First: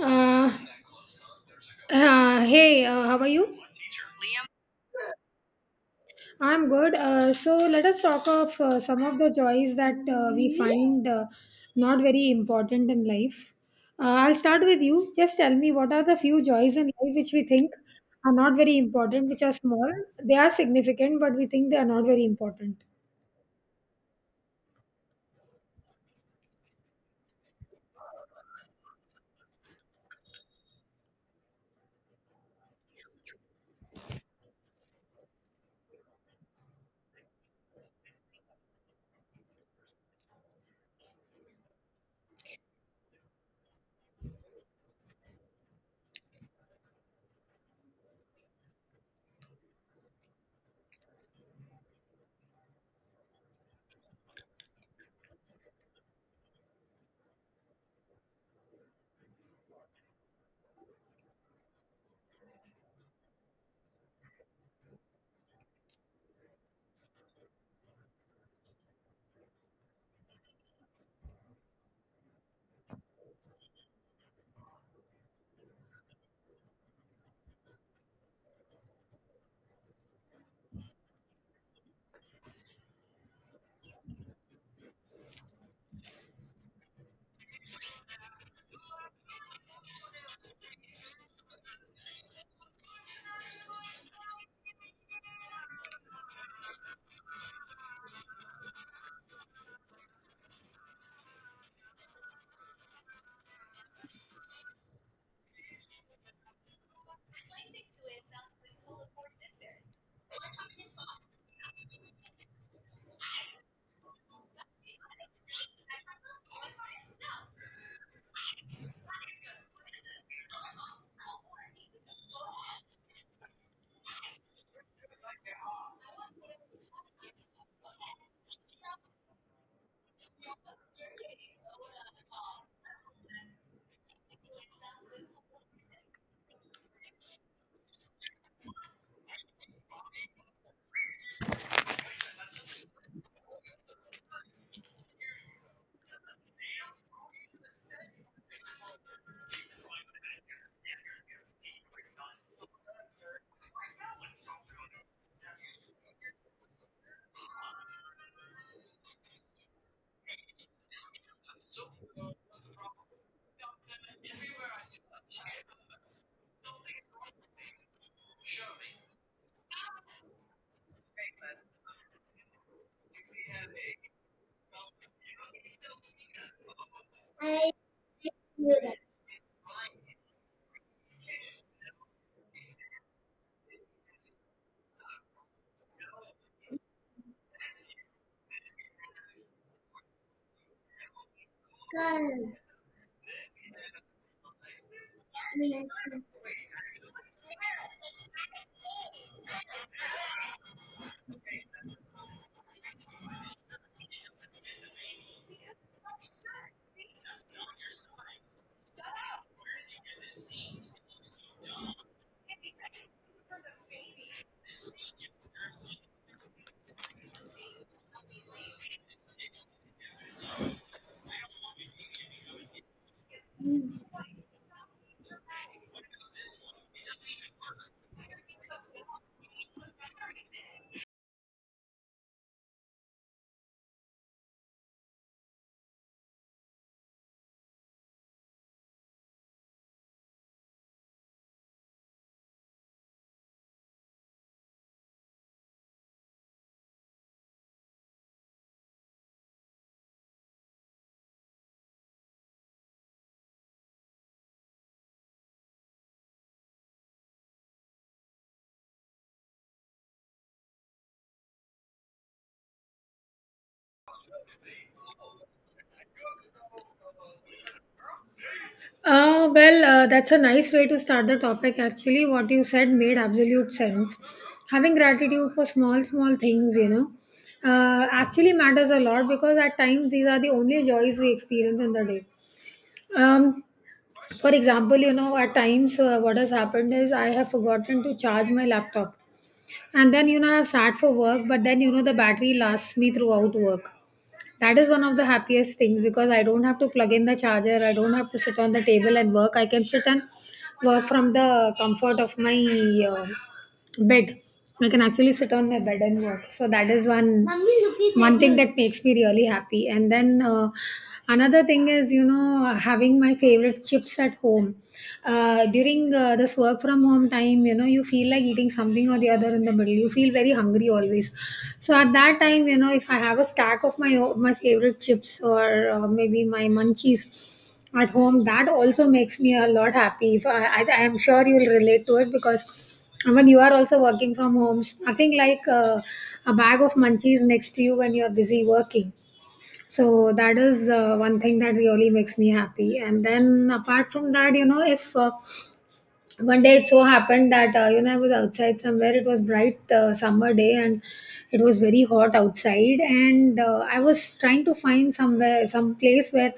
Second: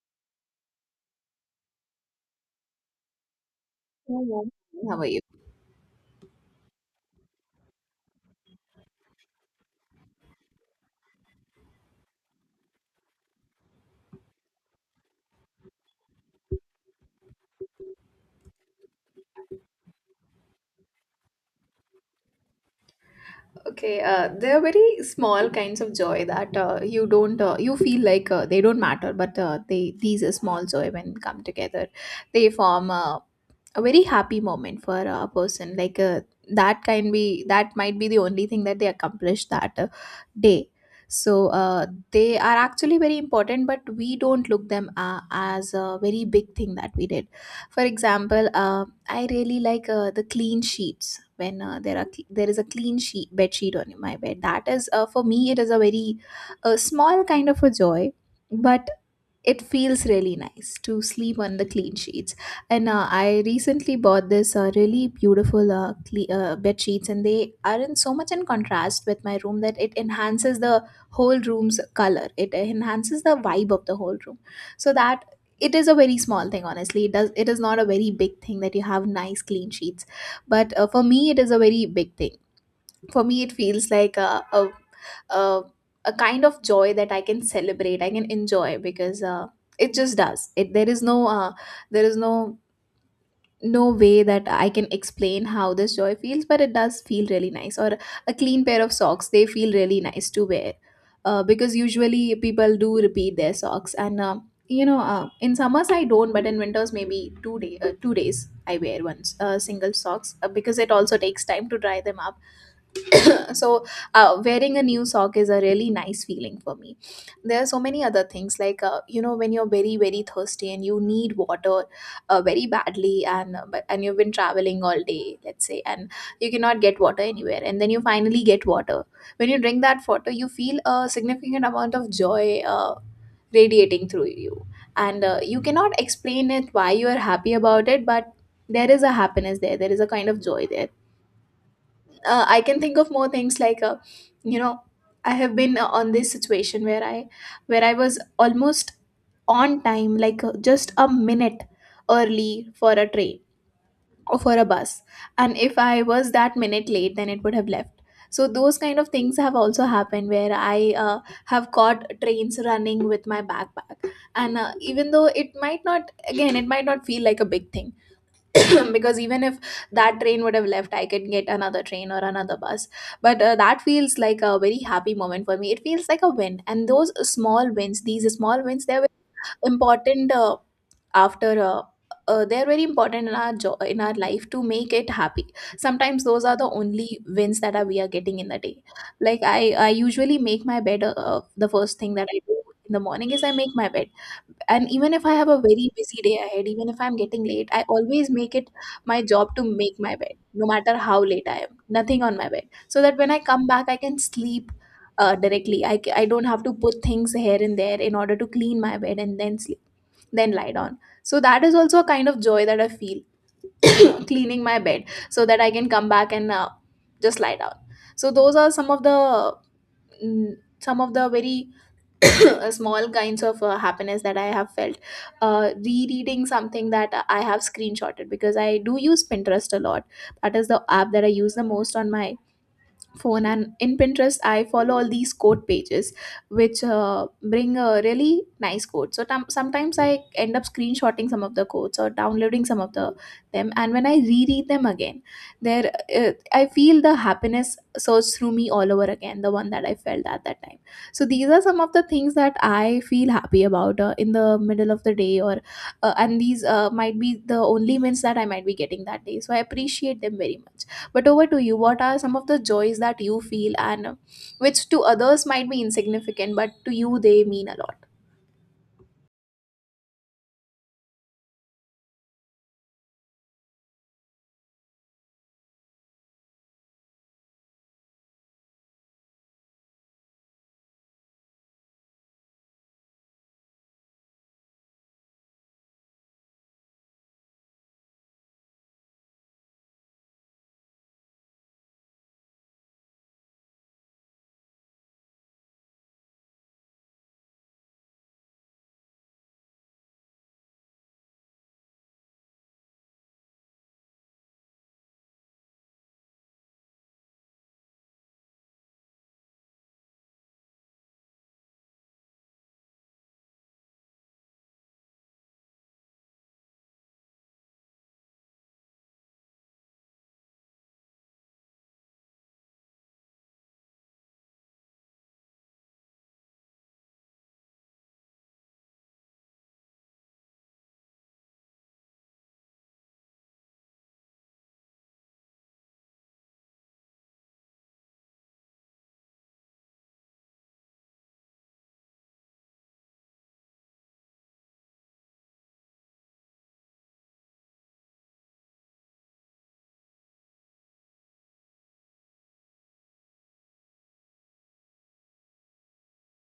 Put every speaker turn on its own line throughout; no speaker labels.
Uh, hey, how are you?
Hello. How are you?
I'm good. So let us talk of some of the joys that we find not very important in life. I'll start with you. Just tell me what are the few joys in life which we think are not very important, which are small. They are significant, but we think they are not very important.
Okay, there are very small kinds of joy that you don't, you feel like they don't matter, but they these are small joy when come together, they form a very happy moment for a person like that can be that might be the only thing that they accomplish that day, so they are actually very important, but we don't look them as a very big thing that we did. For example, I really like the clean sheets. When there is a clean sheet bed sheet on my bed, that is, for me, it is a very small kind of a joy, but it feels really nice to sleep on the clean sheets. And I recently bought this really beautiful bed sheets, and they are in so much in contrast with my room that it enhances the whole room's color, it enhances the vibe of the whole room. So that, it is a very small thing, honestly. It does, it is not a very big thing that you have nice clean sheets, but for me it is a very big thing. For me it feels like a, a kind of joy that I can celebrate, I can enjoy, because it just does it. There is no there is no no way that I can explain how this joy feels, but it does feel really nice. Or a clean pair of socks, they feel really nice to wear, because usually people do repeat their socks. And in summers I don't, but in winters maybe 2 days I wear once single socks, because it also takes time to dry them up. So wearing a new sock is a really nice feeling for me. There are so many other things, like, you know, when you're very very thirsty and you need water very badly, and but and you've been traveling all day, let's say, and you cannot get water anywhere, and then you finally get water. When you drink that water, you feel a significant amount of joy, radiating through you. And you cannot explain it, why you are happy about it, but there is a happiness there, there is a kind of joy there. I can think of more things, like, you know, I have been on this situation where I was almost on time, like, just a minute early for a train or for a bus, and if I was that minute late, then it would have left. So those kind of things have also happened, where I have caught trains running with my backpack, and even though it might not, again, it might not feel like a big thing. Because even if that train would have left, I could get another train or another bus, but that feels like a very happy moment for me. It feels like a win, and those small wins, these small wins, they important, after they're very important in our in our life to make it happy. Sometimes those are the only wins that are, we are getting in the day. Like, I usually make my bed. The first thing that I do in the morning is I make my bed. And even if I have a very busy day ahead, even if I'm getting late, I always make it my job to make my bed, no matter how late I am. Nothing on my bed, so that when I come back I can sleep directly. I don't have to put things here and there in order to clean my bed and then sleep, then lie down. So that is also a kind of joy that I feel, cleaning my bed so that I can come back and just lie down. So those are some of the some of the very small kinds of happiness that I have felt. Rereading something that I have screenshotted, because I do use Pinterest a lot. That is the app that I use the most on my phone. And in Pinterest I follow all these quote pages, which bring a really nice quote. So sometimes I end up screenshotting some of the quotes or downloading some of the them, and when I reread them again, there uh, I feel the happiness surge through me all over again, the one that I felt at that time. So these are some of the things that I feel happy about, in the middle of the day. Or and these might be the only wins that I might be getting that day, so I appreciate them very much. But over to you, what are some of the joys that you feel, and which to others might be insignificant, but to you they mean a lot?
Well, that's a nice way to start the topic. Actually, what you said made absolute sense. Having gratitude for small, small things, actually matters a lot, because at times these are the only joys we experience in the day. Um, for example, you know, at times what has happened is I have forgotten to charge my laptop, and then I've sat for work, but then the battery lasts me throughout work. That is one of the happiest things, because I don't have to plug in the charger, I don't have to sit on the table and work. I can sit and work from the comfort of my uh, Bed. I can actually sit on my bed and work. So that is one thing that makes me really happy. And then another thing is, having my favorite chips at home. During this work from home time, you feel like eating something or the other in the middle. You feel very hungry always. So at that time, if I have a stack of my favorite chips, or maybe my munchies at home, that also makes me a lot happy. If I, I, I am sure you'll relate to it, because when you are also working from home, nothing like a bag of munchies next to you when you're busy working. So that is one thing that really makes me happy. And then, apart from that, if one day it so happened that I was outside somewhere. It was bright summer day, and it was very hot outside, and I was trying to find somewhere, some place where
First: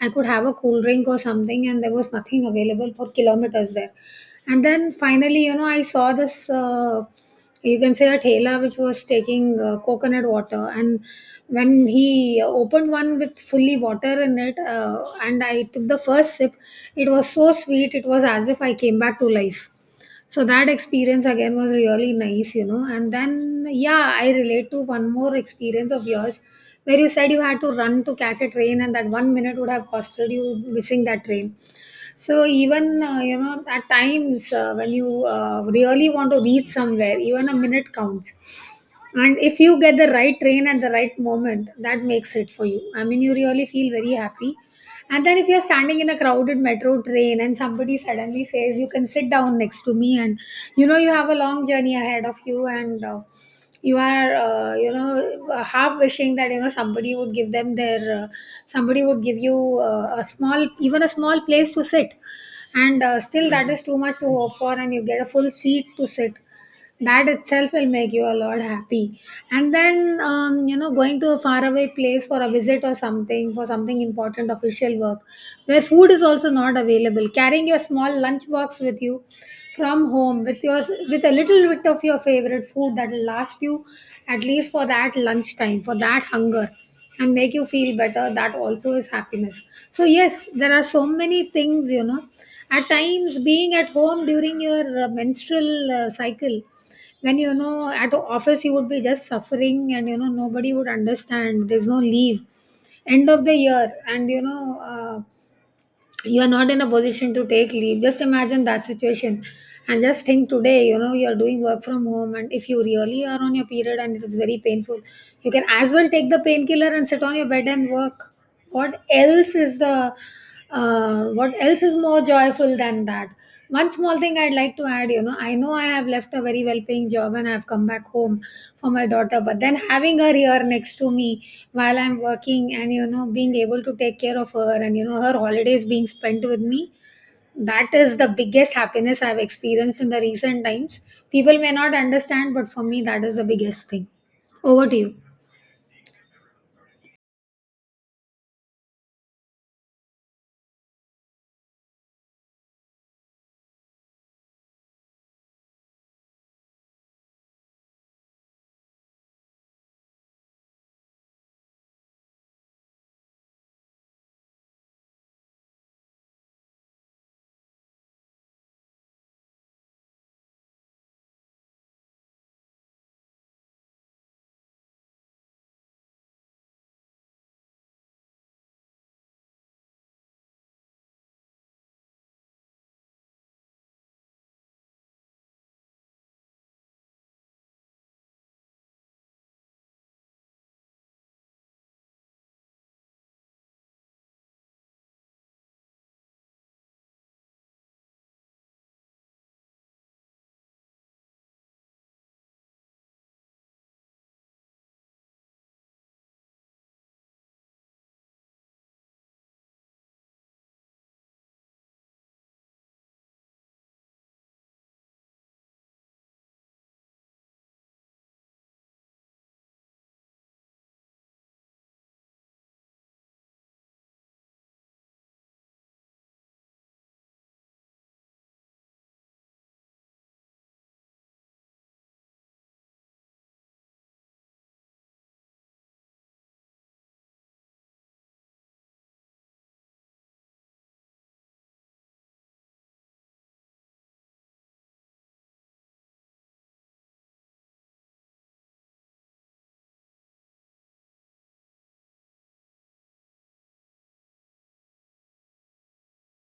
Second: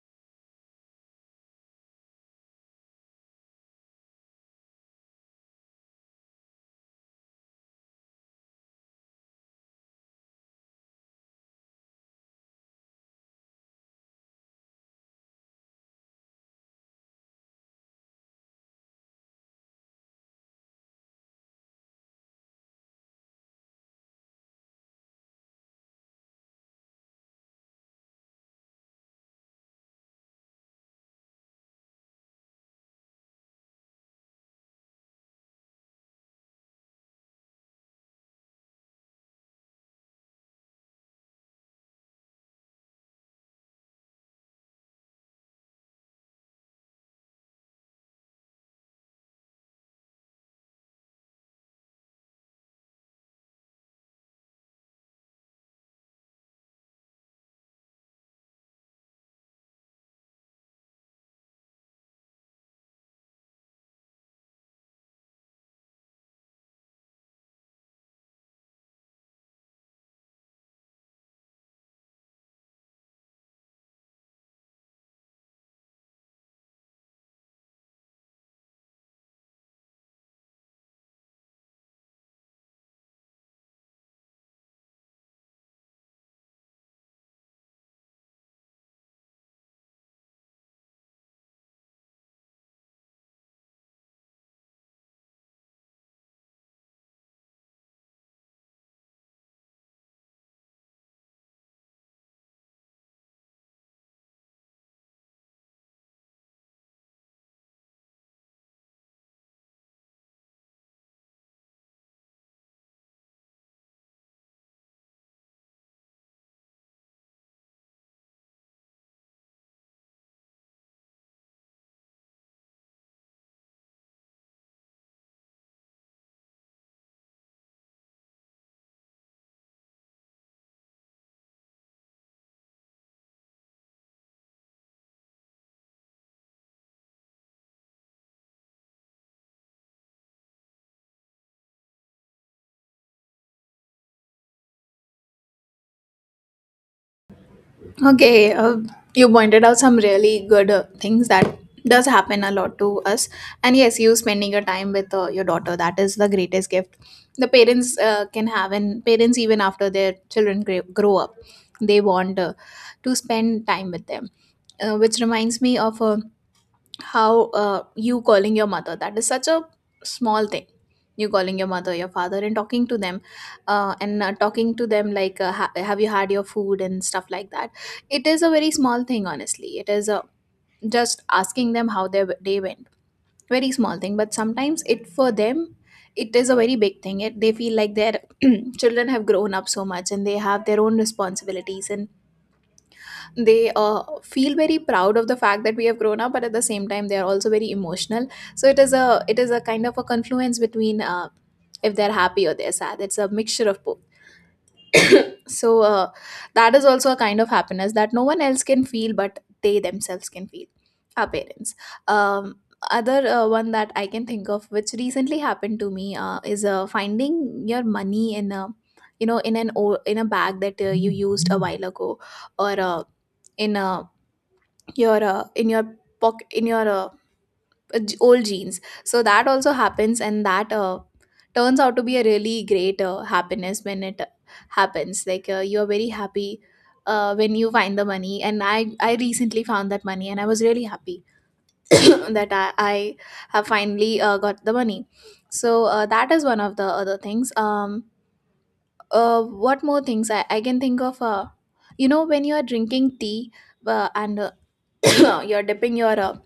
I could have a cool drink or something, and there was nothing available for kilometers there. And then finally, I saw this, you can say a tailor which was taking coconut water. And when he opened one with fully water in it, and I took the first sip, it was so sweet. It was as if I came back to life. So that experience again was really nice. And then, yeah, I relate to one more experience of yours, where you said you had to run to catch a train, and that one minute would have costed you missing that train. So, even, at times, when you really want to reach somewhere, even a minute counts, and if you get the right train at the right moment, that makes it for you. I mean, you really feel very happy. And then, if you're standing in a crowded metro train, and somebody suddenly says you can sit down next to me, and you have a long journey ahead of you, and you are half wishing that somebody would give you a small, even a small place to sit, and still that is too much to hope for, and you get a full seat to sit, that itself will make you a lot happy. And then, going to a faraway place for a visit or something, for something important, official work, where food is also not available, carrying your small lunch box with you from home, with a little bit of your favorite food, that will last you at least for that lunchtime, for that hunger, and make you feel better, that also is happiness. So yes, there are so many things. At times, being at home during your menstrual cycle, when, at office you would be just suffering, and nobody would understand, there's no leave, end of the year, and you are not in a position to take leave. Just imagine that situation. And just think, today, you are doing work from home, and if you really are on your period and it is very painful, you can as well take the painkiller and sit on your bed and work. What else is the what else is more joyful than that? One small thing I'd like to add, I know I have left a very well paying job and I've come back home for my daughter, but then having her here next to me while I'm working, and, being able to take care of her, and, her holidays being spent with me, that is the biggest happiness I've experienced in the recent times. People may not understand, but for me, that is the biggest thing. Over to you.
Okay, you pointed out some really good things that does happen a lot to us. And yes, you spending your time with your daughter, that is the greatest gift the parents can have. And parents, even after their children grow up, they want to spend time with them. Which reminds me of a how you calling your mother, that is such a small thing. You calling your mother, your father, and talking to them, and talking to them like, have you had your food and stuff like that. It is a very small thing, honestly. It is, just asking them how their day went. Very small thing, but sometimes it for them, it is a very big thing. It, they feel like their children have grown up so much, and they have their own responsibilities, and they feel very proud of the fact that we have grown up, but at the same time they are also very emotional. So it is a, it is a kind of a confluence between, if they're happy or they're sad, it's a mixture of both. So that is also a kind of happiness that no one else can feel, but they themselves can feel, our parents. Um, other one that I can think of, which recently happened to me, is finding your money in a, you know, in an in a bag that you used a while ago, or in a, your in your pocket, in your old jeans. So that also happens, and that turns out to be a really great happiness when it happens. Like, you're very happy when you find the money, and I recently found that money and I was really happy that I have finally got the money. So that is one of the other things. Um, what more things I can think of. Uh, you know, when you are drinking tea and you're dipping your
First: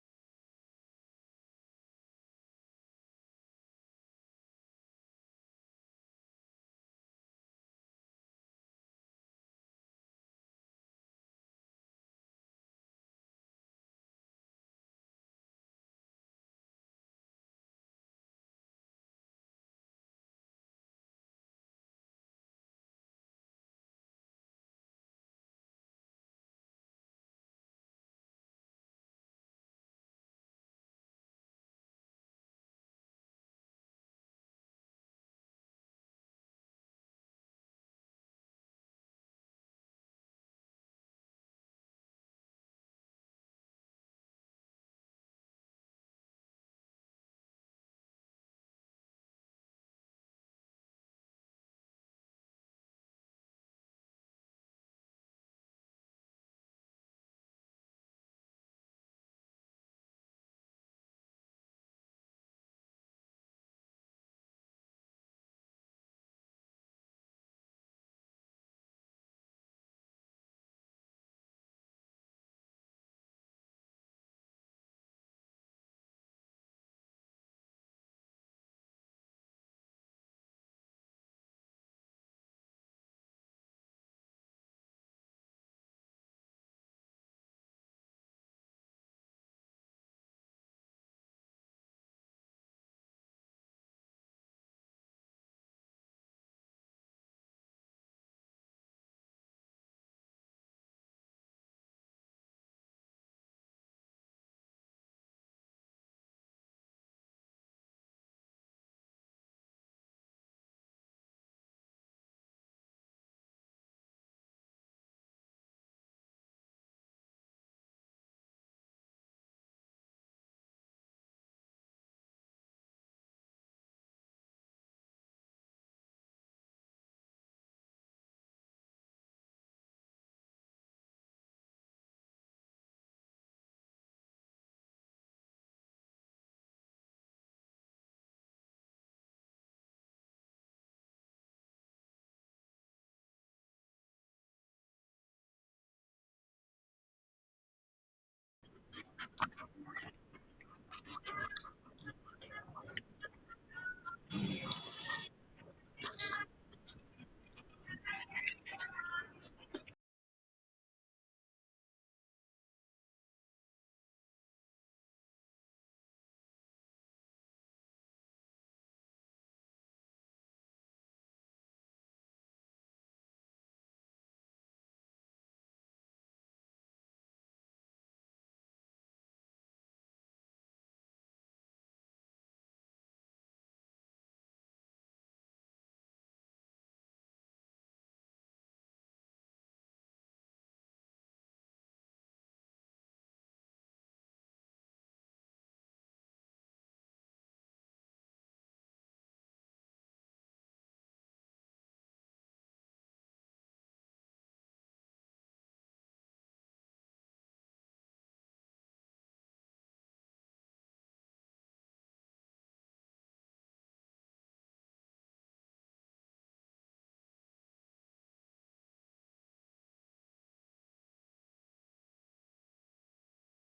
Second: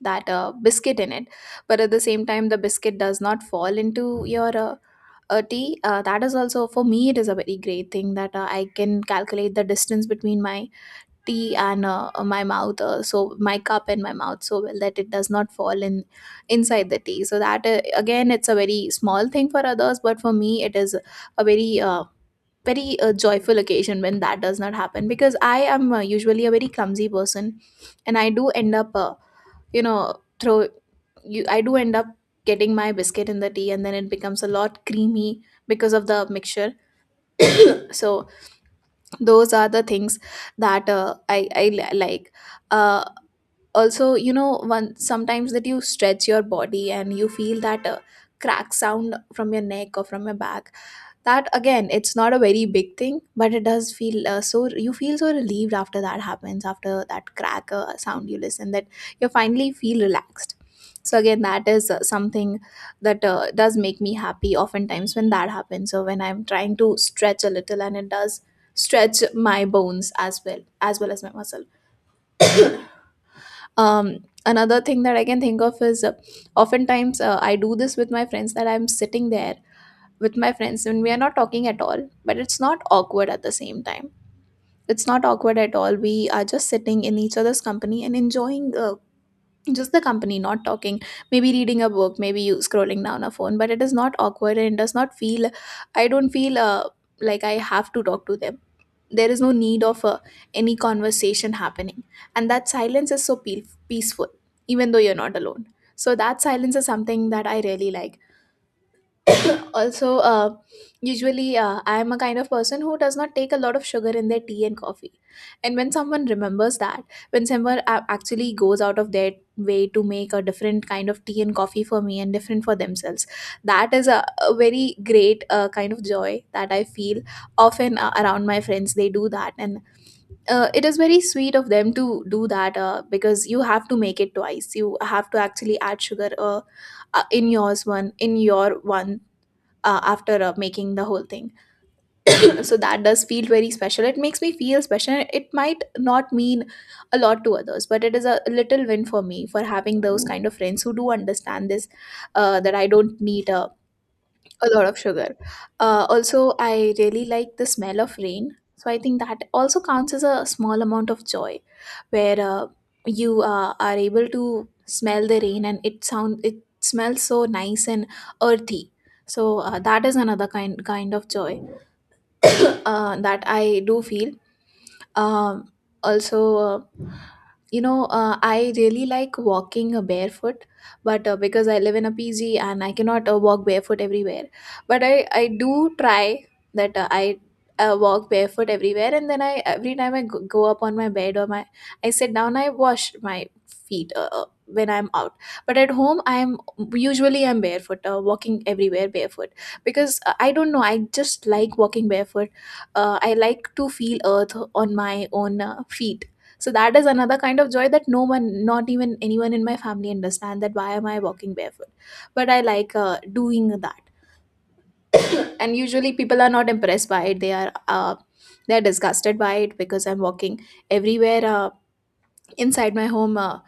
that biscuit in it, but at the same time the biscuit does not fall into your tea. That is also, for me it is a very great thing that I can calculate the distance between my tea and my mouth, so my cup and my mouth, so well that it does not fall in inside the tea. So that, again, it's a very small thing for others, but for me it is a very very joyful occasion when that does not happen, because I am usually a very clumsy person, and I do end up you know, throw, you, I do end up getting my biscuit in the tea, and then it becomes a lot creamy because of the mixture. So those are the things that I like. uh, also, you know, one sometimes that you stretch your body and you feel that crack sound from your neck or from your back. That, again, it's not a very big thing, but it does feel so, you feel so relieved after that happens, after that crack sound you listen, that you finally feel relaxed. So again, that is something that does make me happy oftentimes when that happens. So when I'm trying to stretch a little, and it does stretch my bones as well, as well as my muscle. Um, another thing that I can think of is, oftentimes I do this with my friends, that I'm sitting there with my friends and we are not talking at all, but it's not awkward. At the Same time, it's not awkward at all. We are just sitting in each other's company and enjoying just the company, not talking, maybe reading a book, maybe you scrolling down a phone, but it is not awkward and it does not feel, I don't feel like I have to talk to them. There is no need of any conversation happening, and that silence is so peaceful, even though you're not alone. So that silence is something that I really like. Also, usually I am a kind of person who does not take a lot of sugar in their tea and coffee, and when someone remembers that, when someone actually goes out of their way to make a different kind of tea and coffee for me and different for themselves, that is a very great kind of joy that I feel. Often around my friends, they do that, and it is very sweet of them to do that, because you have to make it twice, you have to actually add sugar, in yours one, in your one, after making the whole thing. So that does feel very special, it makes me feel special. It might not mean a lot to others, but it is a little win for me, for having those kind of friends who do understand this, that I don't need a lot of sugar. Also, I really like the smell of rain. So I think that also counts as a small amount of joy, where you are able to smell the rain and it sound it smells so nice and earthy. So that is another kind of joy that I do feel. Um, also uh, I really like walking barefoot, but because I live in a pg and I cannot walk barefoot everywhere. But I do try that I walk barefoot everywhere, and then I, every time I go up on my bed or my, I sit down, I wash my feet when I'm out. But at home, I'm usually I'm barefoot, walking everywhere barefoot, because I don't know, I just like walking barefoot. Uh, I like to feel earth on my own feet. So that is another kind of joy, that no one, not even anyone in my family, understand that why am I walking barefoot? But I like doing that, and usually people are not impressed by it. They are disgusted by it, because I'm walking everywhere inside my home,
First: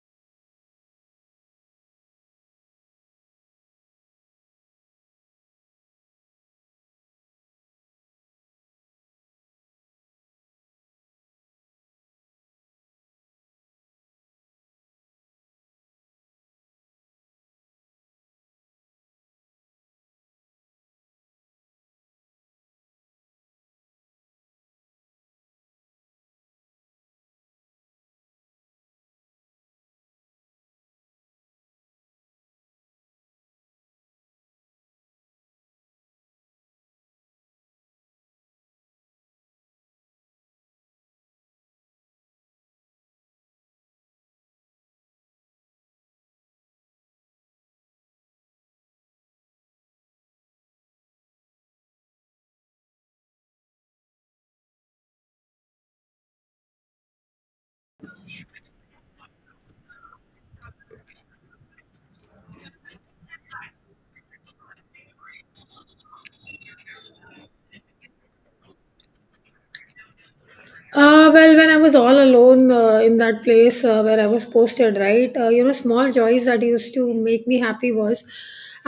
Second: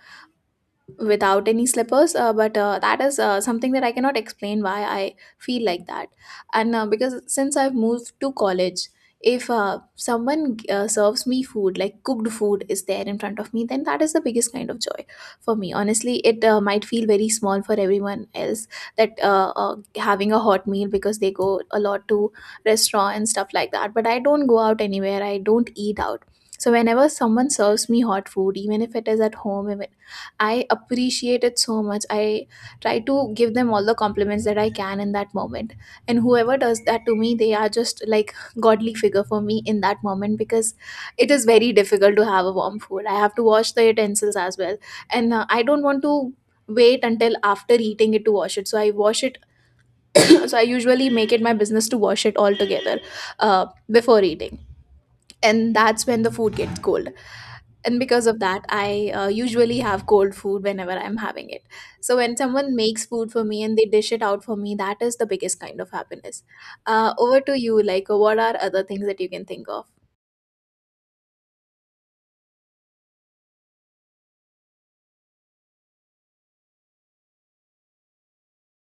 without any slippers, but that is something that I cannot explain, why I feel like that. And because since I've moved to college, if someone serves me food, like cooked food is there in front of me, then that is the biggest kind of joy for me. Honestly, it might feel very small for everyone else, that having a hot meal, because they go a lot to restaurant and stuff like that, but I don't go out anywhere, I don't eat out. So whenever someone serves me hot food, even if it is at home, if I appreciate it so much. I try to give them all the compliments that I can in that moment. And whoever does that to me, they are just like godly figure for me in that moment, because it is very difficult to have a warm food. I have to wash the utensils as well. And I don't want to wait until after eating it to wash it. So I wash it. So I usually make it my business to wash it all together before eating. And that's when the food gets cold, and because of that I usually have cold food whenever I'm having it. So when someone makes food for me and they dish it out for me, that is the biggest kind of happiness. Over to you, like what are other things that you can think of.
Well, when I was all alone in that place where I was posted, right? Small joys that used to make me happy was,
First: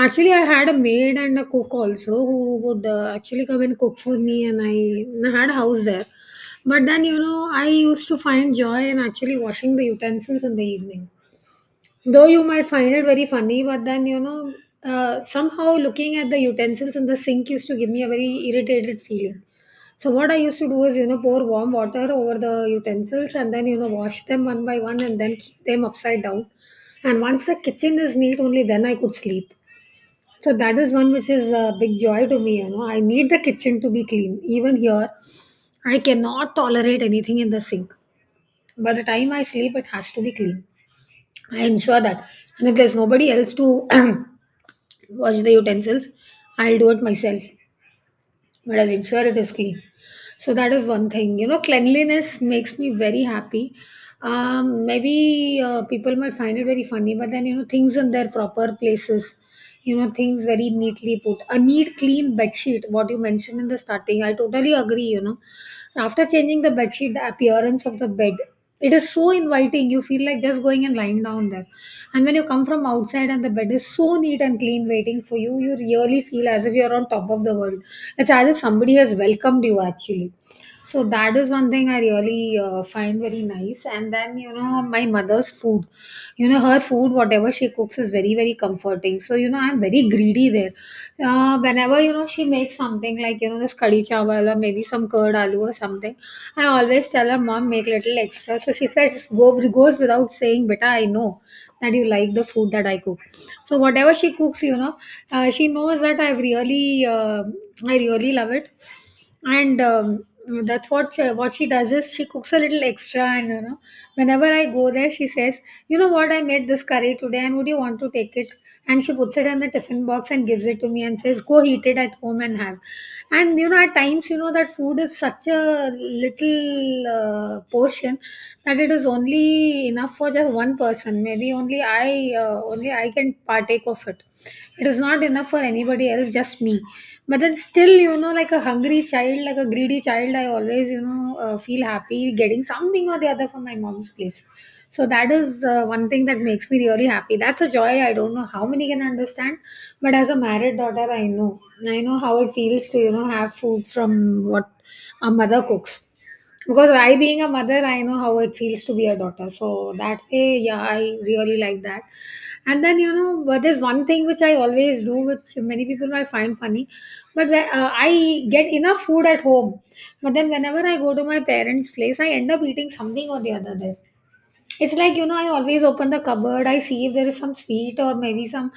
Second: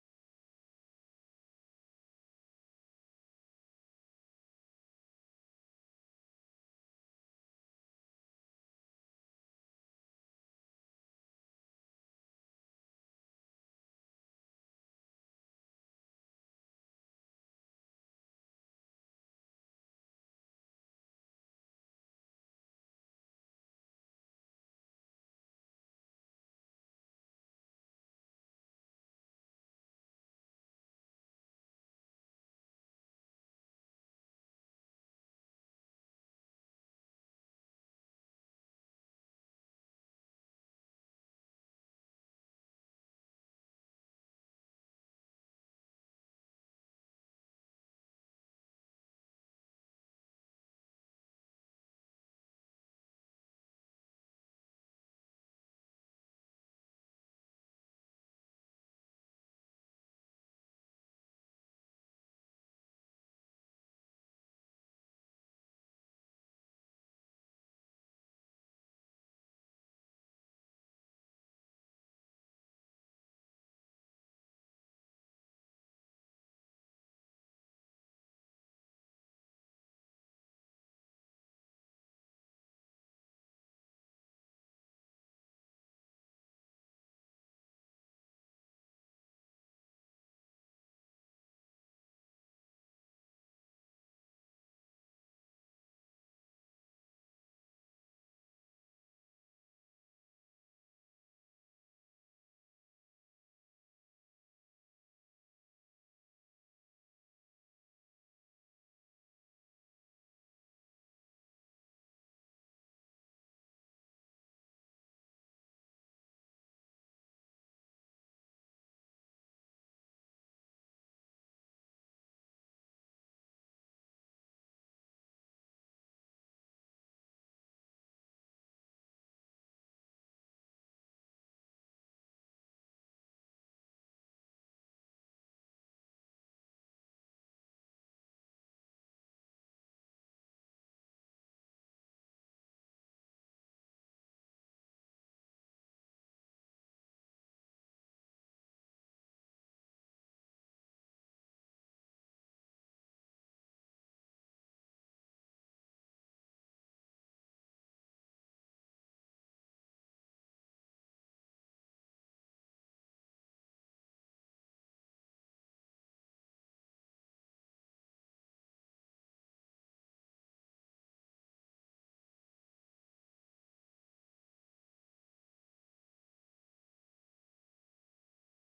actually, I had a maid and a cook also who would actually come and cook for me, and I had a house there. But then, I used to find joy in actually washing the utensils in the evening. Though you might find it very funny, but then somehow looking at the utensils in the sink used to give me a very irritated feeling. So what I used to do is, pour warm water over the utensils, and then, wash them one by one, and then keep them upside down. And once the kitchen is neat, only then I could sleep. So that is one which is a big joy to me. You know, I need the kitchen to be clean. Even here, I cannot tolerate anything in the sink. By the time I sleep, it has to be clean. I ensure that. And if there's nobody else to wash the utensils, I'll do it myself. But I'll ensure it is clean. So that is one thing. You know, cleanliness makes me very happy. Maybe people might find it very funny, but then, you know, things in their proper places, things very neatly put, a neat clean bed sheet, what you mentioned in the starting, I totally agree. After changing the bed sheet, the appearance of the bed, it is so inviting, you feel like just going and lying down there. And when you come from outside and the bed is so neat and clean waiting for you, you really feel as if you're on top of the world. It's as if somebody has welcomed you, actually. So that is one thing I really find very nice. And then, my mother's food, her food, whatever she cooks, is very, very comforting. So, I'm very greedy there. Whenever, she makes something like, this kadi chawal or maybe some curd aloo or something, I always tell her, Mom, make little extra. So she says, goes without saying, Beta, I know that you like the food that I cook. So whatever she cooks, she knows that I've I really love it, and that's what she does is she cooks a little extra, and you know, whenever I go there, she says, you know what, I made this curry today, and would you want to take it? And she puts it in the tiffin box and gives it to me and says, go heat it at home and have. And at times, that food is such a little portion, that it is only enough for just one person. Maybe only I can partake of it. It is not enough for anybody else, just me. But then still, you know, like a hungry child, like a greedy child, I always, feel happy getting something or the other from my mom's place. So that is one thing that makes me really happy. That's a joy. I don't know how many can understand, but as a married daughter, I know. And I know how it feels to, have food from what our mother cooks. Because I, being a mother, I know how it feels to be a daughter. So that way, yeah, I really like that. And then you know, but there's one thing which I always do, which many people might find funny, but where, I get enough food at home. But then whenever I go to my parents' place, I end up eating something or the other there. It's like, you know, I always open the cupboard, I see if there is some sweet or maybe some,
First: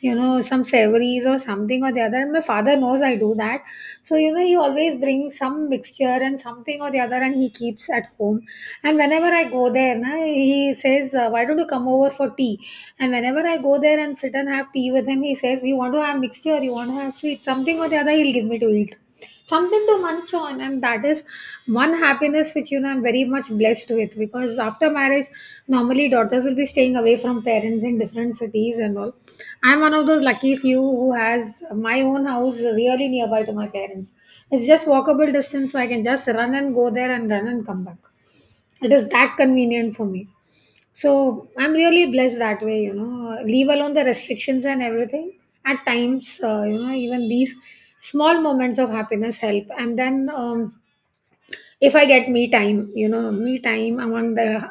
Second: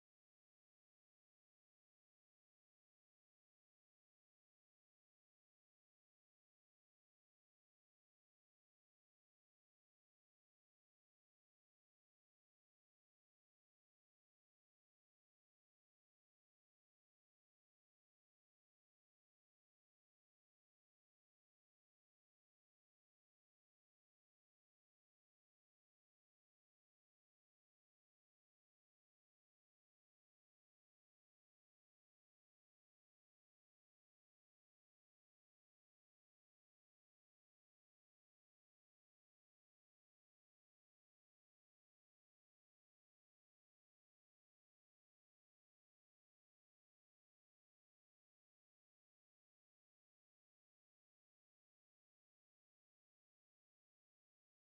you know, some savories or something or the other. And my father knows I do that. So, you know, he always brings some mixture and something or the other and he keeps at home. And whenever I go there, na, he says, why don't you come over for tea? And whenever I go there and sit and have tea with him, he says, you want to have mixture, you want to have sweet, something or the other, he'll give me to eat something to munch on, and that is one happiness which, you know, I'm very much blessed with. Because after marriage, normally daughters will be staying away from parents in different cities and all. I'm one of those lucky few who has my own house really nearby to my parents. It's just walkable distance, so I can just run and go there and run and come back. It is that convenient for me. So I'm really blessed that way, you know, leave alone the restrictions and everything. At times, you know, even these small moments of happiness help. And then um, if I get me time, you know, me time among the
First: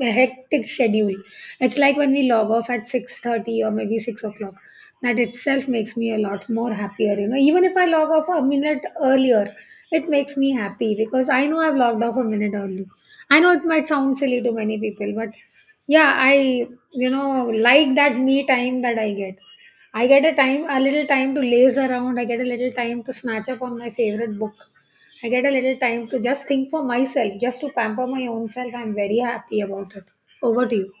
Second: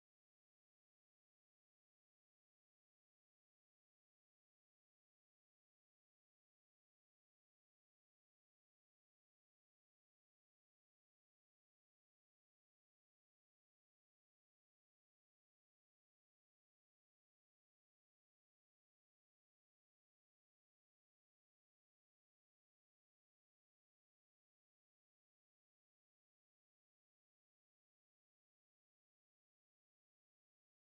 hectic schedule. It's like when we log off at 6:30 or maybe 6 o'clock. That itself makes me a lot more happier, you know. Even if I log off a minute earlier, it makes me happy because I know I've logged off a minute early. I know it might sound silly to many people, but yeah, I, you know, like that me time that I get. I get a time, a little time to laze around. I get a little time to snatch up on my favorite book. I get a little time to just think for myself, just to pamper my own self. I'm very happy about it. Over to you.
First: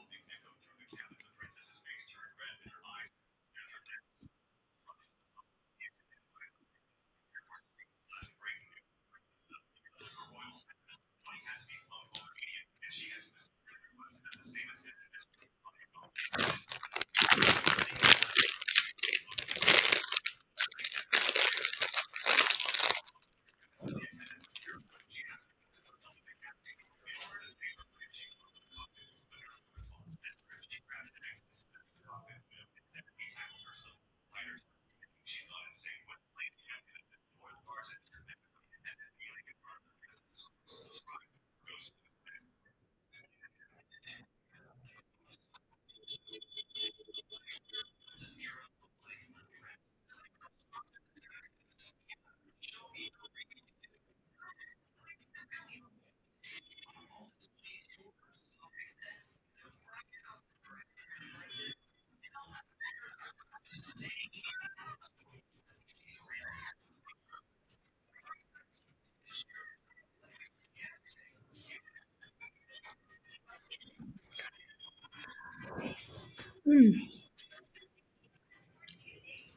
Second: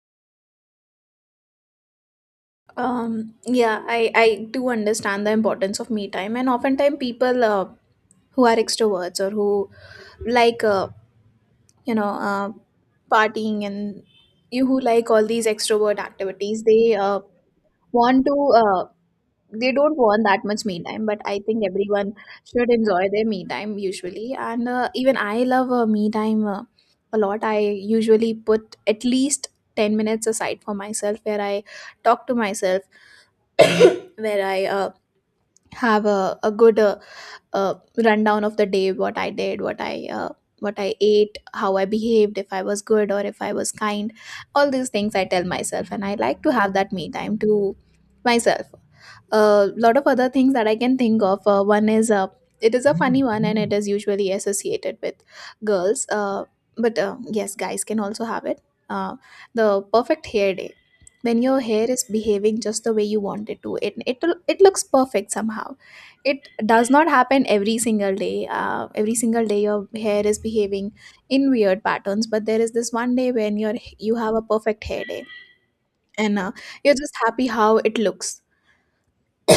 um yeah, I do understand the importance of me time, and oftentimes people who are extroverts or who like you know uh, partying and you, who like all these extrovert activities, they want to, they don't want that much me time, but I think everyone should enjoy their me time usually. And even I love me time a lot. I usually put at least 10 minutes aside for myself, where I talk to myself. Where I have a good uh, rundown of the day, what I did, what I what I ate, how I behaved, if I was good or if I was kind. All these things I tell myself, and I like to have that me time to myself. A lot of other things that I can think of. One is it is a funny one, and it is usually associated with girls, but yes, guys can also have it. Uh, the perfect hair day. When your hair is behaving just the way you want it to, it looks perfect somehow. It does not happen every single day. Every single day your hair is behaving in weird patterns, but there is this one day when you have a perfect hair day, and
Hmm.
you're just happy how it looks.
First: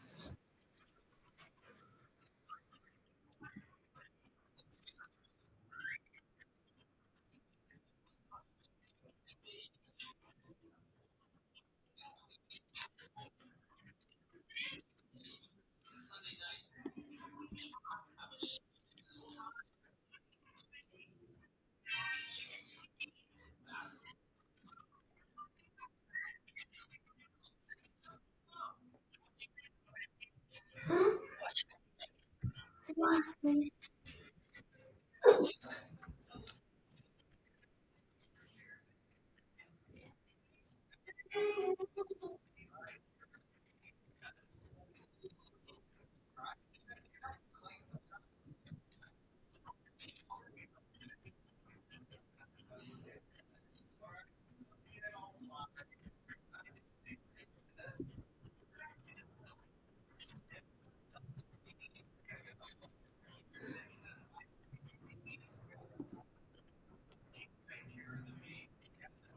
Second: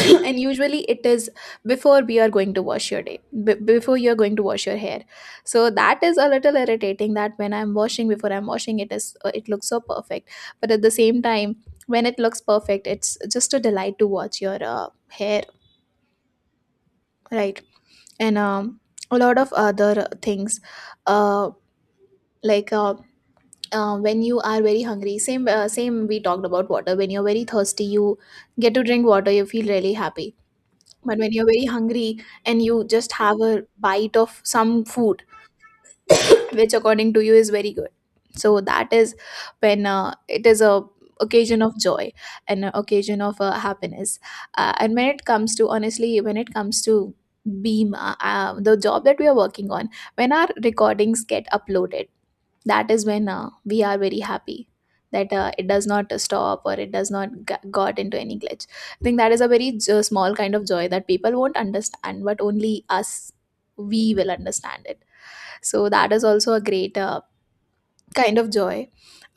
And usually it is before we are going to wash your day b- before you're going to wash your hair. So that is a little irritating, that when I'm washing before I'm washing, it is it looks so perfect. But at the same time, when it looks perfect, it's just a delight to watch your hair, right? And a lot of other things, uh, like when you are very hungry, same we talked about water, when you're very thirsty, you get to drink water, you feel really happy. But when you're very hungry, and you just have a bite of some food, which according to you is very good. So that is when it is a occasion of joy and an occasion of happiness. And when it comes to, honestly, when it comes to Beam, the job that we are working on, when our recordings get uploaded, that is when we are very happy, that it does not stop, or it does not got into any glitch. I think that is a very small kind of joy that people won't understand, but only us we will understand it. So that is also a great kind of joy.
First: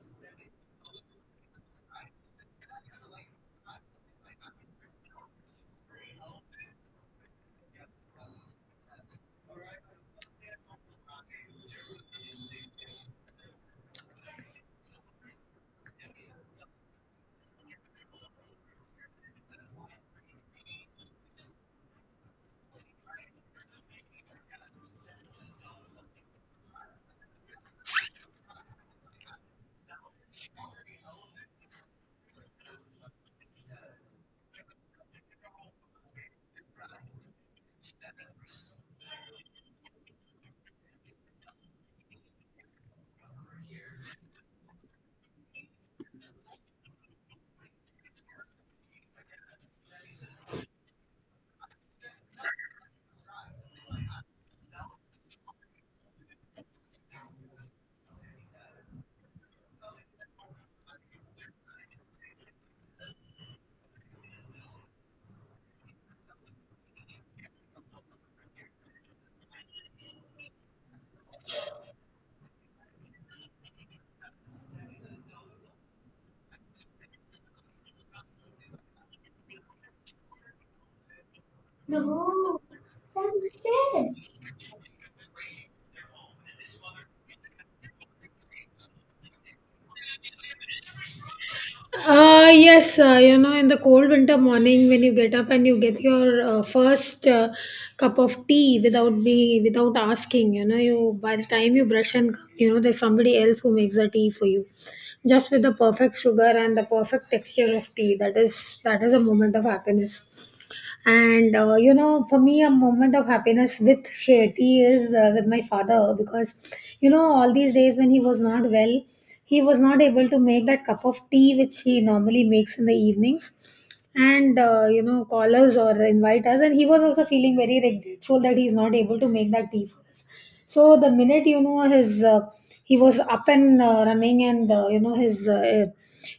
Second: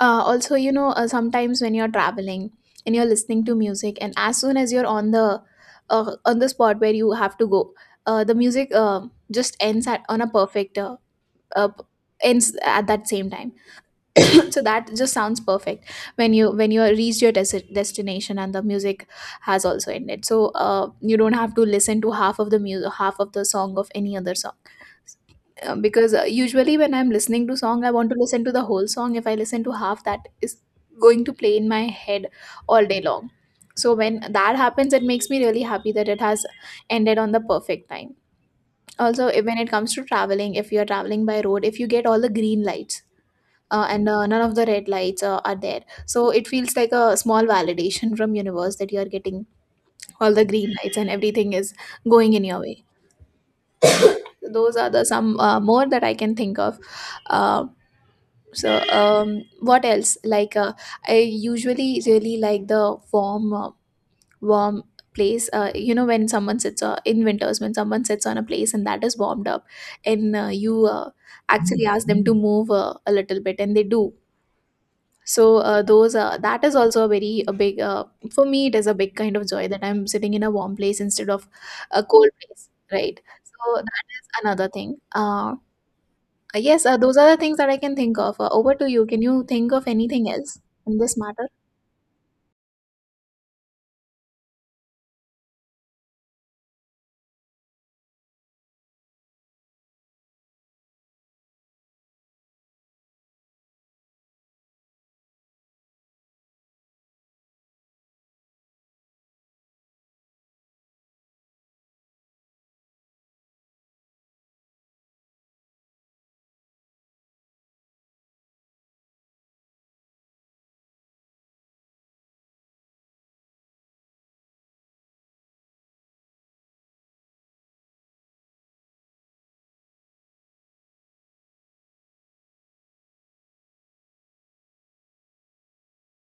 Also, sometimes when you're traveling and you're listening to music, and as soon as you're on the spot where you have to go, the music just ends at on a perfect uh, ends at that same time. So that just sounds perfect, when you reach your destination and the music has also ended, so you don't have to listen to half of the music, half of the song of any other song, because usually when I'm listening to song, I want to listen to the whole song. If I listen to half, that is going to play in my head all day long. So when that happens, it makes me really happy, that it has ended on the perfect time. Also, when it comes to traveling, if you're traveling by road, if you get all the green lights, and none of the red lights are there, so it feels like a small validation from universe, that you are getting all the green lights and everything is going in your way. Those are the some more that I can think of. Uh, so um, what else like uh, I usually really like the warm place, you know, when someone sits in winters, when someone sits on a place and that is warmed up, and you actually ask them to move a little bit, and they do. So those that is also a very a big for me, it is a big kind of joy, that I'm sitting in a warm place instead of a cold place, right? So that is another thing. Yes, those are the things that I can think of. Over to you, can you think of anything else in this matter?
Yes, you know, in the cold winter morning when you get up and you get your first cup of tea without me, without asking, you know, you by the time you brush and come, you know, there's somebody else who makes the tea for you, just with the perfect sugar and the perfect texture of tea. That is a moment of happiness. And you know, for me, a moment of happiness with Shetty is, with my father, because you know, all these days when he was not well, he was not able to make that cup of tea which he normally makes in the evenings, and you know, call us or invite us. And he was also feeling very regretful that he's not able to make that tea for us. So the minute, you know, his he was up and running, and you know, his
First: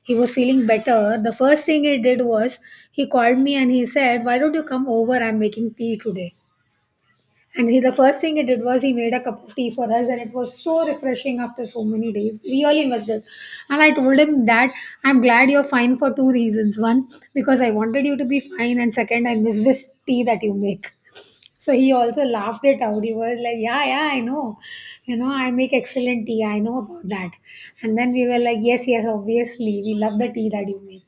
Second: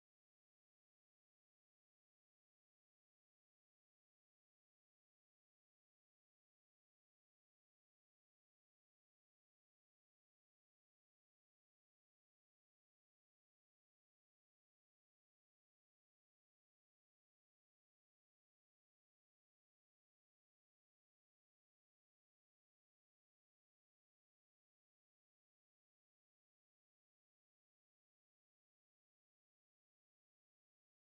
he was feeling better. The first thing he did was he called me and he said, "Why don't you come over? I'm making tea today." And he, the first thing he did was he made a cup of tea for us, and it was so refreshing after so many days. Really missed it. And I told him that I'm glad you're fine for two reasons. One, because I wanted you to be fine, and second, I miss this tea that you make. So he also laughed it out. He was like, yeah, yeah, I know. You know, I make excellent tea. I know about that. And then we were like, yes, yes, obviously. We love the tea that you make.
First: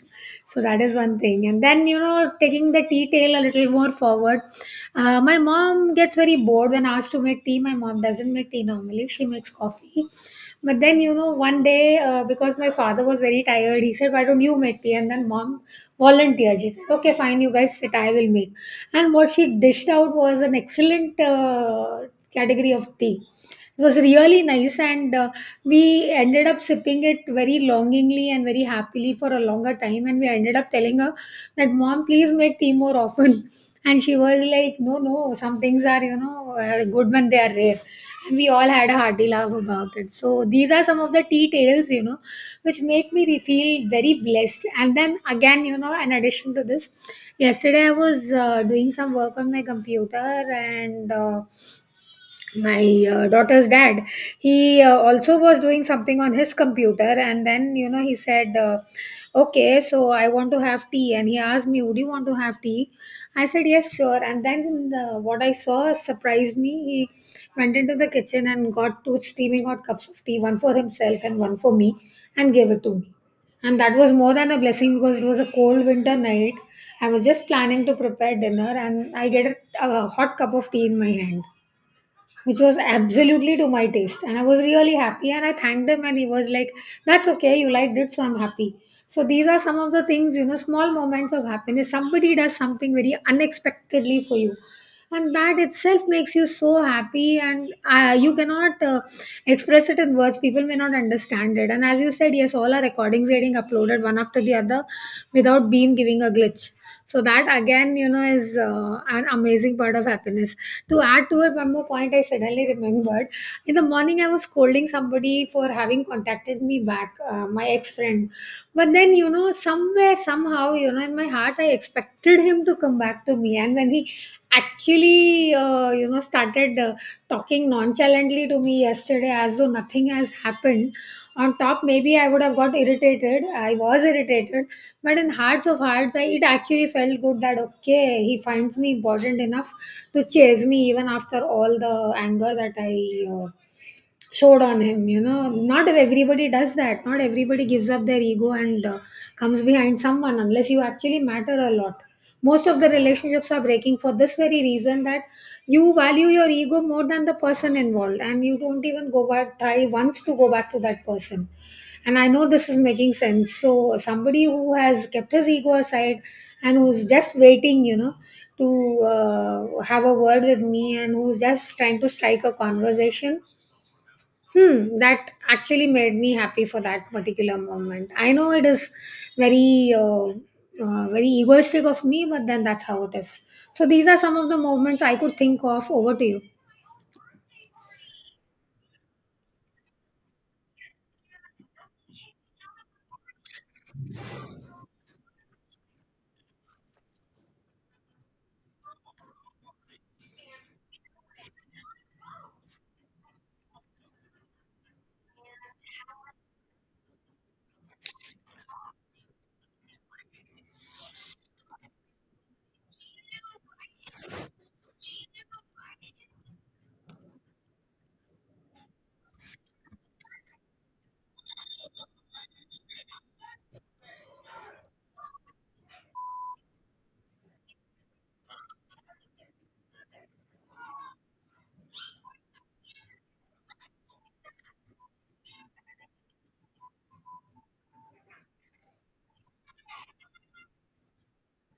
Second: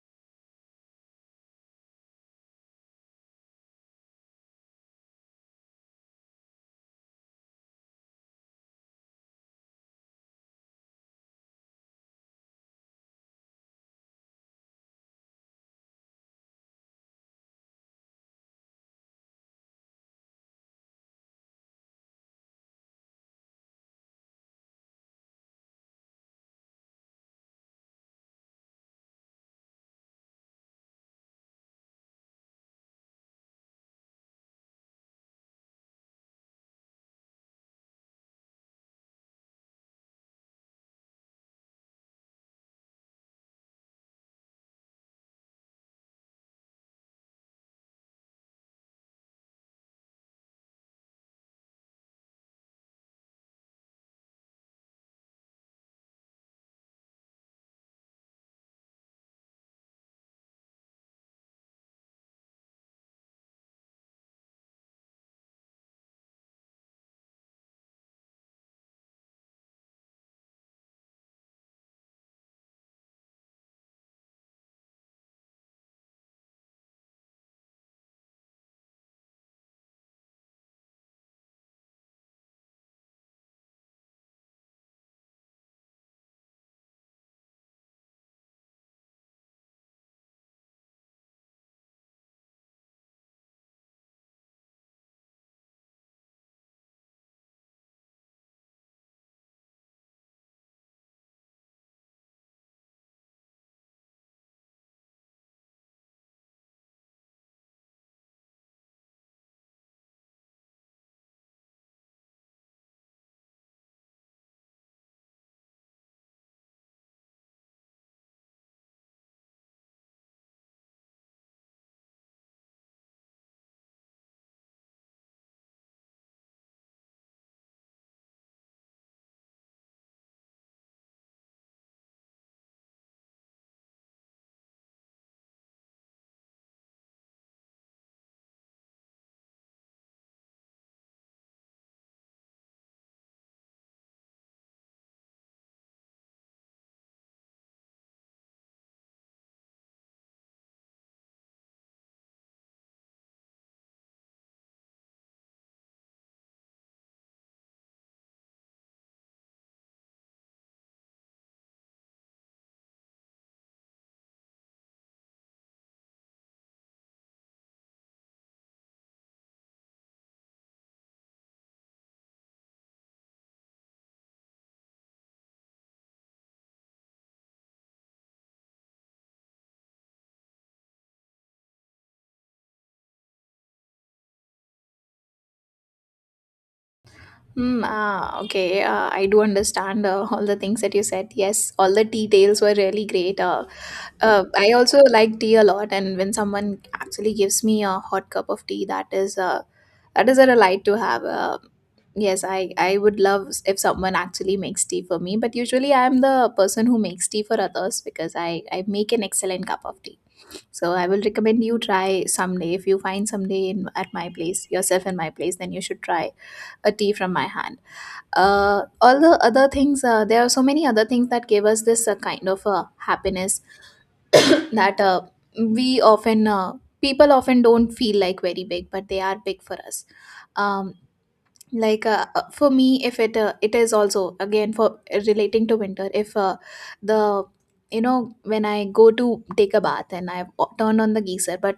So that is one thing. And then, you know, taking the tea tale a little more forward, my mom gets very bored when asked to make tea. My mom doesn't make tea normally, she makes coffee. But then, you know, one day, because my father was very tired, he said, why don't you make tea? And then mom volunteered. She said, okay, fine, you guys sit, I will make. And what she dished out was an excellent category of tea. It was really nice, and we ended up sipping it very longingly and very happily for a longer time. And we ended up telling her that mom, please make tea more often. And she was like, no, no, some things are, you know, good when they are rare. And we all had a hearty laugh about it. So these are some of the tea tales, you know, which make me feel very blessed. And then again, you know, in addition to this, yesterday I was doing some work on my computer. And my daughter's dad, he also was doing something on his computer. And then you know, he said, okay, so I want to have tea, and he asked me, would you want to have tea? I said, yes, sure. And then what I saw surprised me. He went into the kitchen and got two steaming hot cups of tea, one for himself and one for me, and gave it to me. And that was more than a blessing, because it was a cold winter night. I was just planning to prepare dinner, and I get a hot cup of tea in my hand, which was absolutely to my taste. And I was really happy, and I thanked him, and he was like, that's okay, you liked it, so I'm happy. So these are some of the things, you know, small moments of happiness. Somebody does something very unexpectedly for you. And that itself makes you so happy, and you cannot express it in words. People may not understand it. And as you said, yes, all our recordings getting uploaded one after the other without Beam giving a glitch. So that again, you know, is an amazing part of happiness. To add to it, one more point I suddenly remembered. In the morning, I was scolding somebody for having contacted me back, my ex friend. But then, you know, somewhere, somehow, you know, in my heart, I expected him to come back to me. And when he actually, you know, started talking nonchalantly to me yesterday as though nothing has happened, on top, maybe I would have got irritated. I was irritated, but in hearts of hearts, I, it actually felt good that okay, he finds me important enough to chase me even after all the anger that I uh, showed on him. You know, not everybody does that. Not everybody gives up their ego and comes behind someone unless you actually matter a lot. Most of the relationships are breaking for this very reason, that you value your ego more than the person involved, and you don't even go back, try once to go back to that person. And I know this is making sense. So somebody who has kept his ego aside, and who's just waiting, you know, to have a word with me, and who's just trying to strike a conversation. Hmm, that actually made me happy for that particular moment. I know it is very, very egoistic of me, but then that's how it is. So these are some of the moments I could think of. Over to you.
Mm, ah, okay. I do understand all the things that you said. Yes, all the details were really great. Uh, I also like tea a lot, and when someone actually gives me a hot cup of tea, that is a delight to have. Yes, I would love, if someone actually makes tea for me, but usually I am the person who makes tea for others, because I make an excellent cup of tea. So I will recommend you try someday. If you find someday in at my place, yourself in my place, then you should try a tea from my hand. All the other things, there are so many other things that give us this kind of happiness, that we often people often don't feel like very big, but they are big for us. um, for me, if it is also, again, for relating to winter, if the, you know, when I go to take a bath and I turn on the geyser, but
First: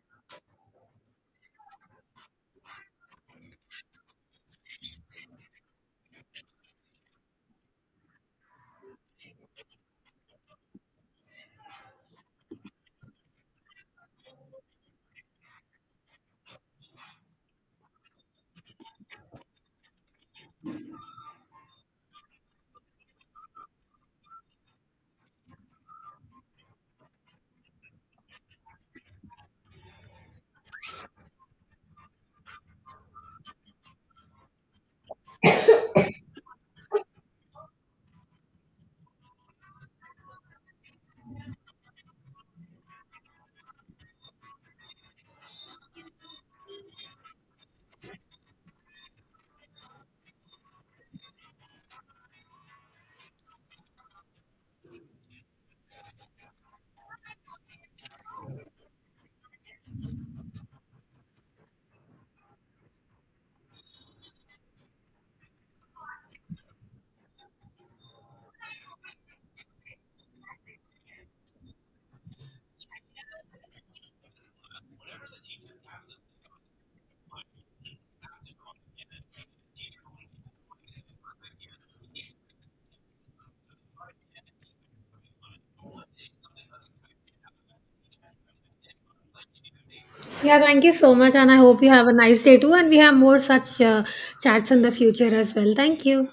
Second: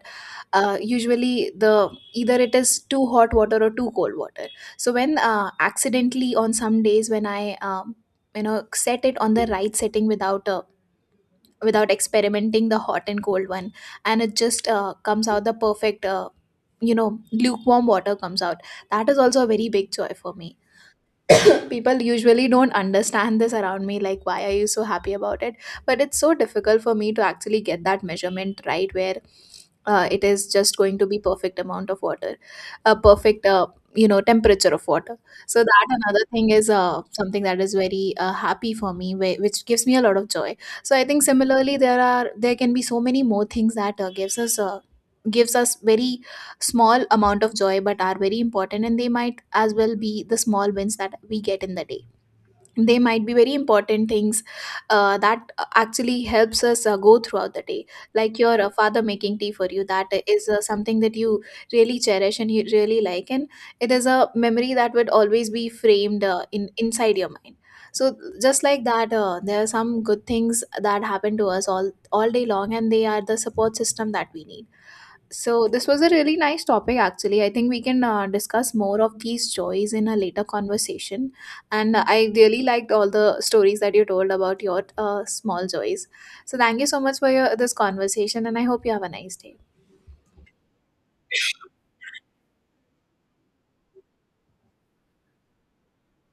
usually the either it is too hot water or too cold water. So when accidentally on some days, when I you know, set it on the right setting, without without experimenting the hot and cold one, and it just comes out the perfect you know, lukewarm water comes out, that is also a very big joy for me. People usually don't understand this around me, like why are you so happy about it? But it's so difficult for me to actually get that measurement right, where it is just going to be perfect amount of water, a perfect you know, temperature of water. So that another thing is something that is very happy for me, which gives me a lot of joy. So I think similarly there are, there can be so many more things that gives us very small amount of joy, but are very important, and they might as well be the small wins that we get in the day. They might be very important things that actually helps us go throughout the day. Like your father making tea for you, that is something that you really cherish and you really like, and it is a memory that would always be framed in inside your mind. So just like that, there are some good things that happen to us all day long, and they are the support system that we need. So this was a really nice topic actually. I think we can discuss more of these joys in a later conversation. And I really liked all the stories that you told about your small joys. So thank you so much for your, this conversation, and I hope you have a nice day.
Yeah, thank you so much, and I hope you have a nice day too. And we have more such chats in the future as well. Thank you.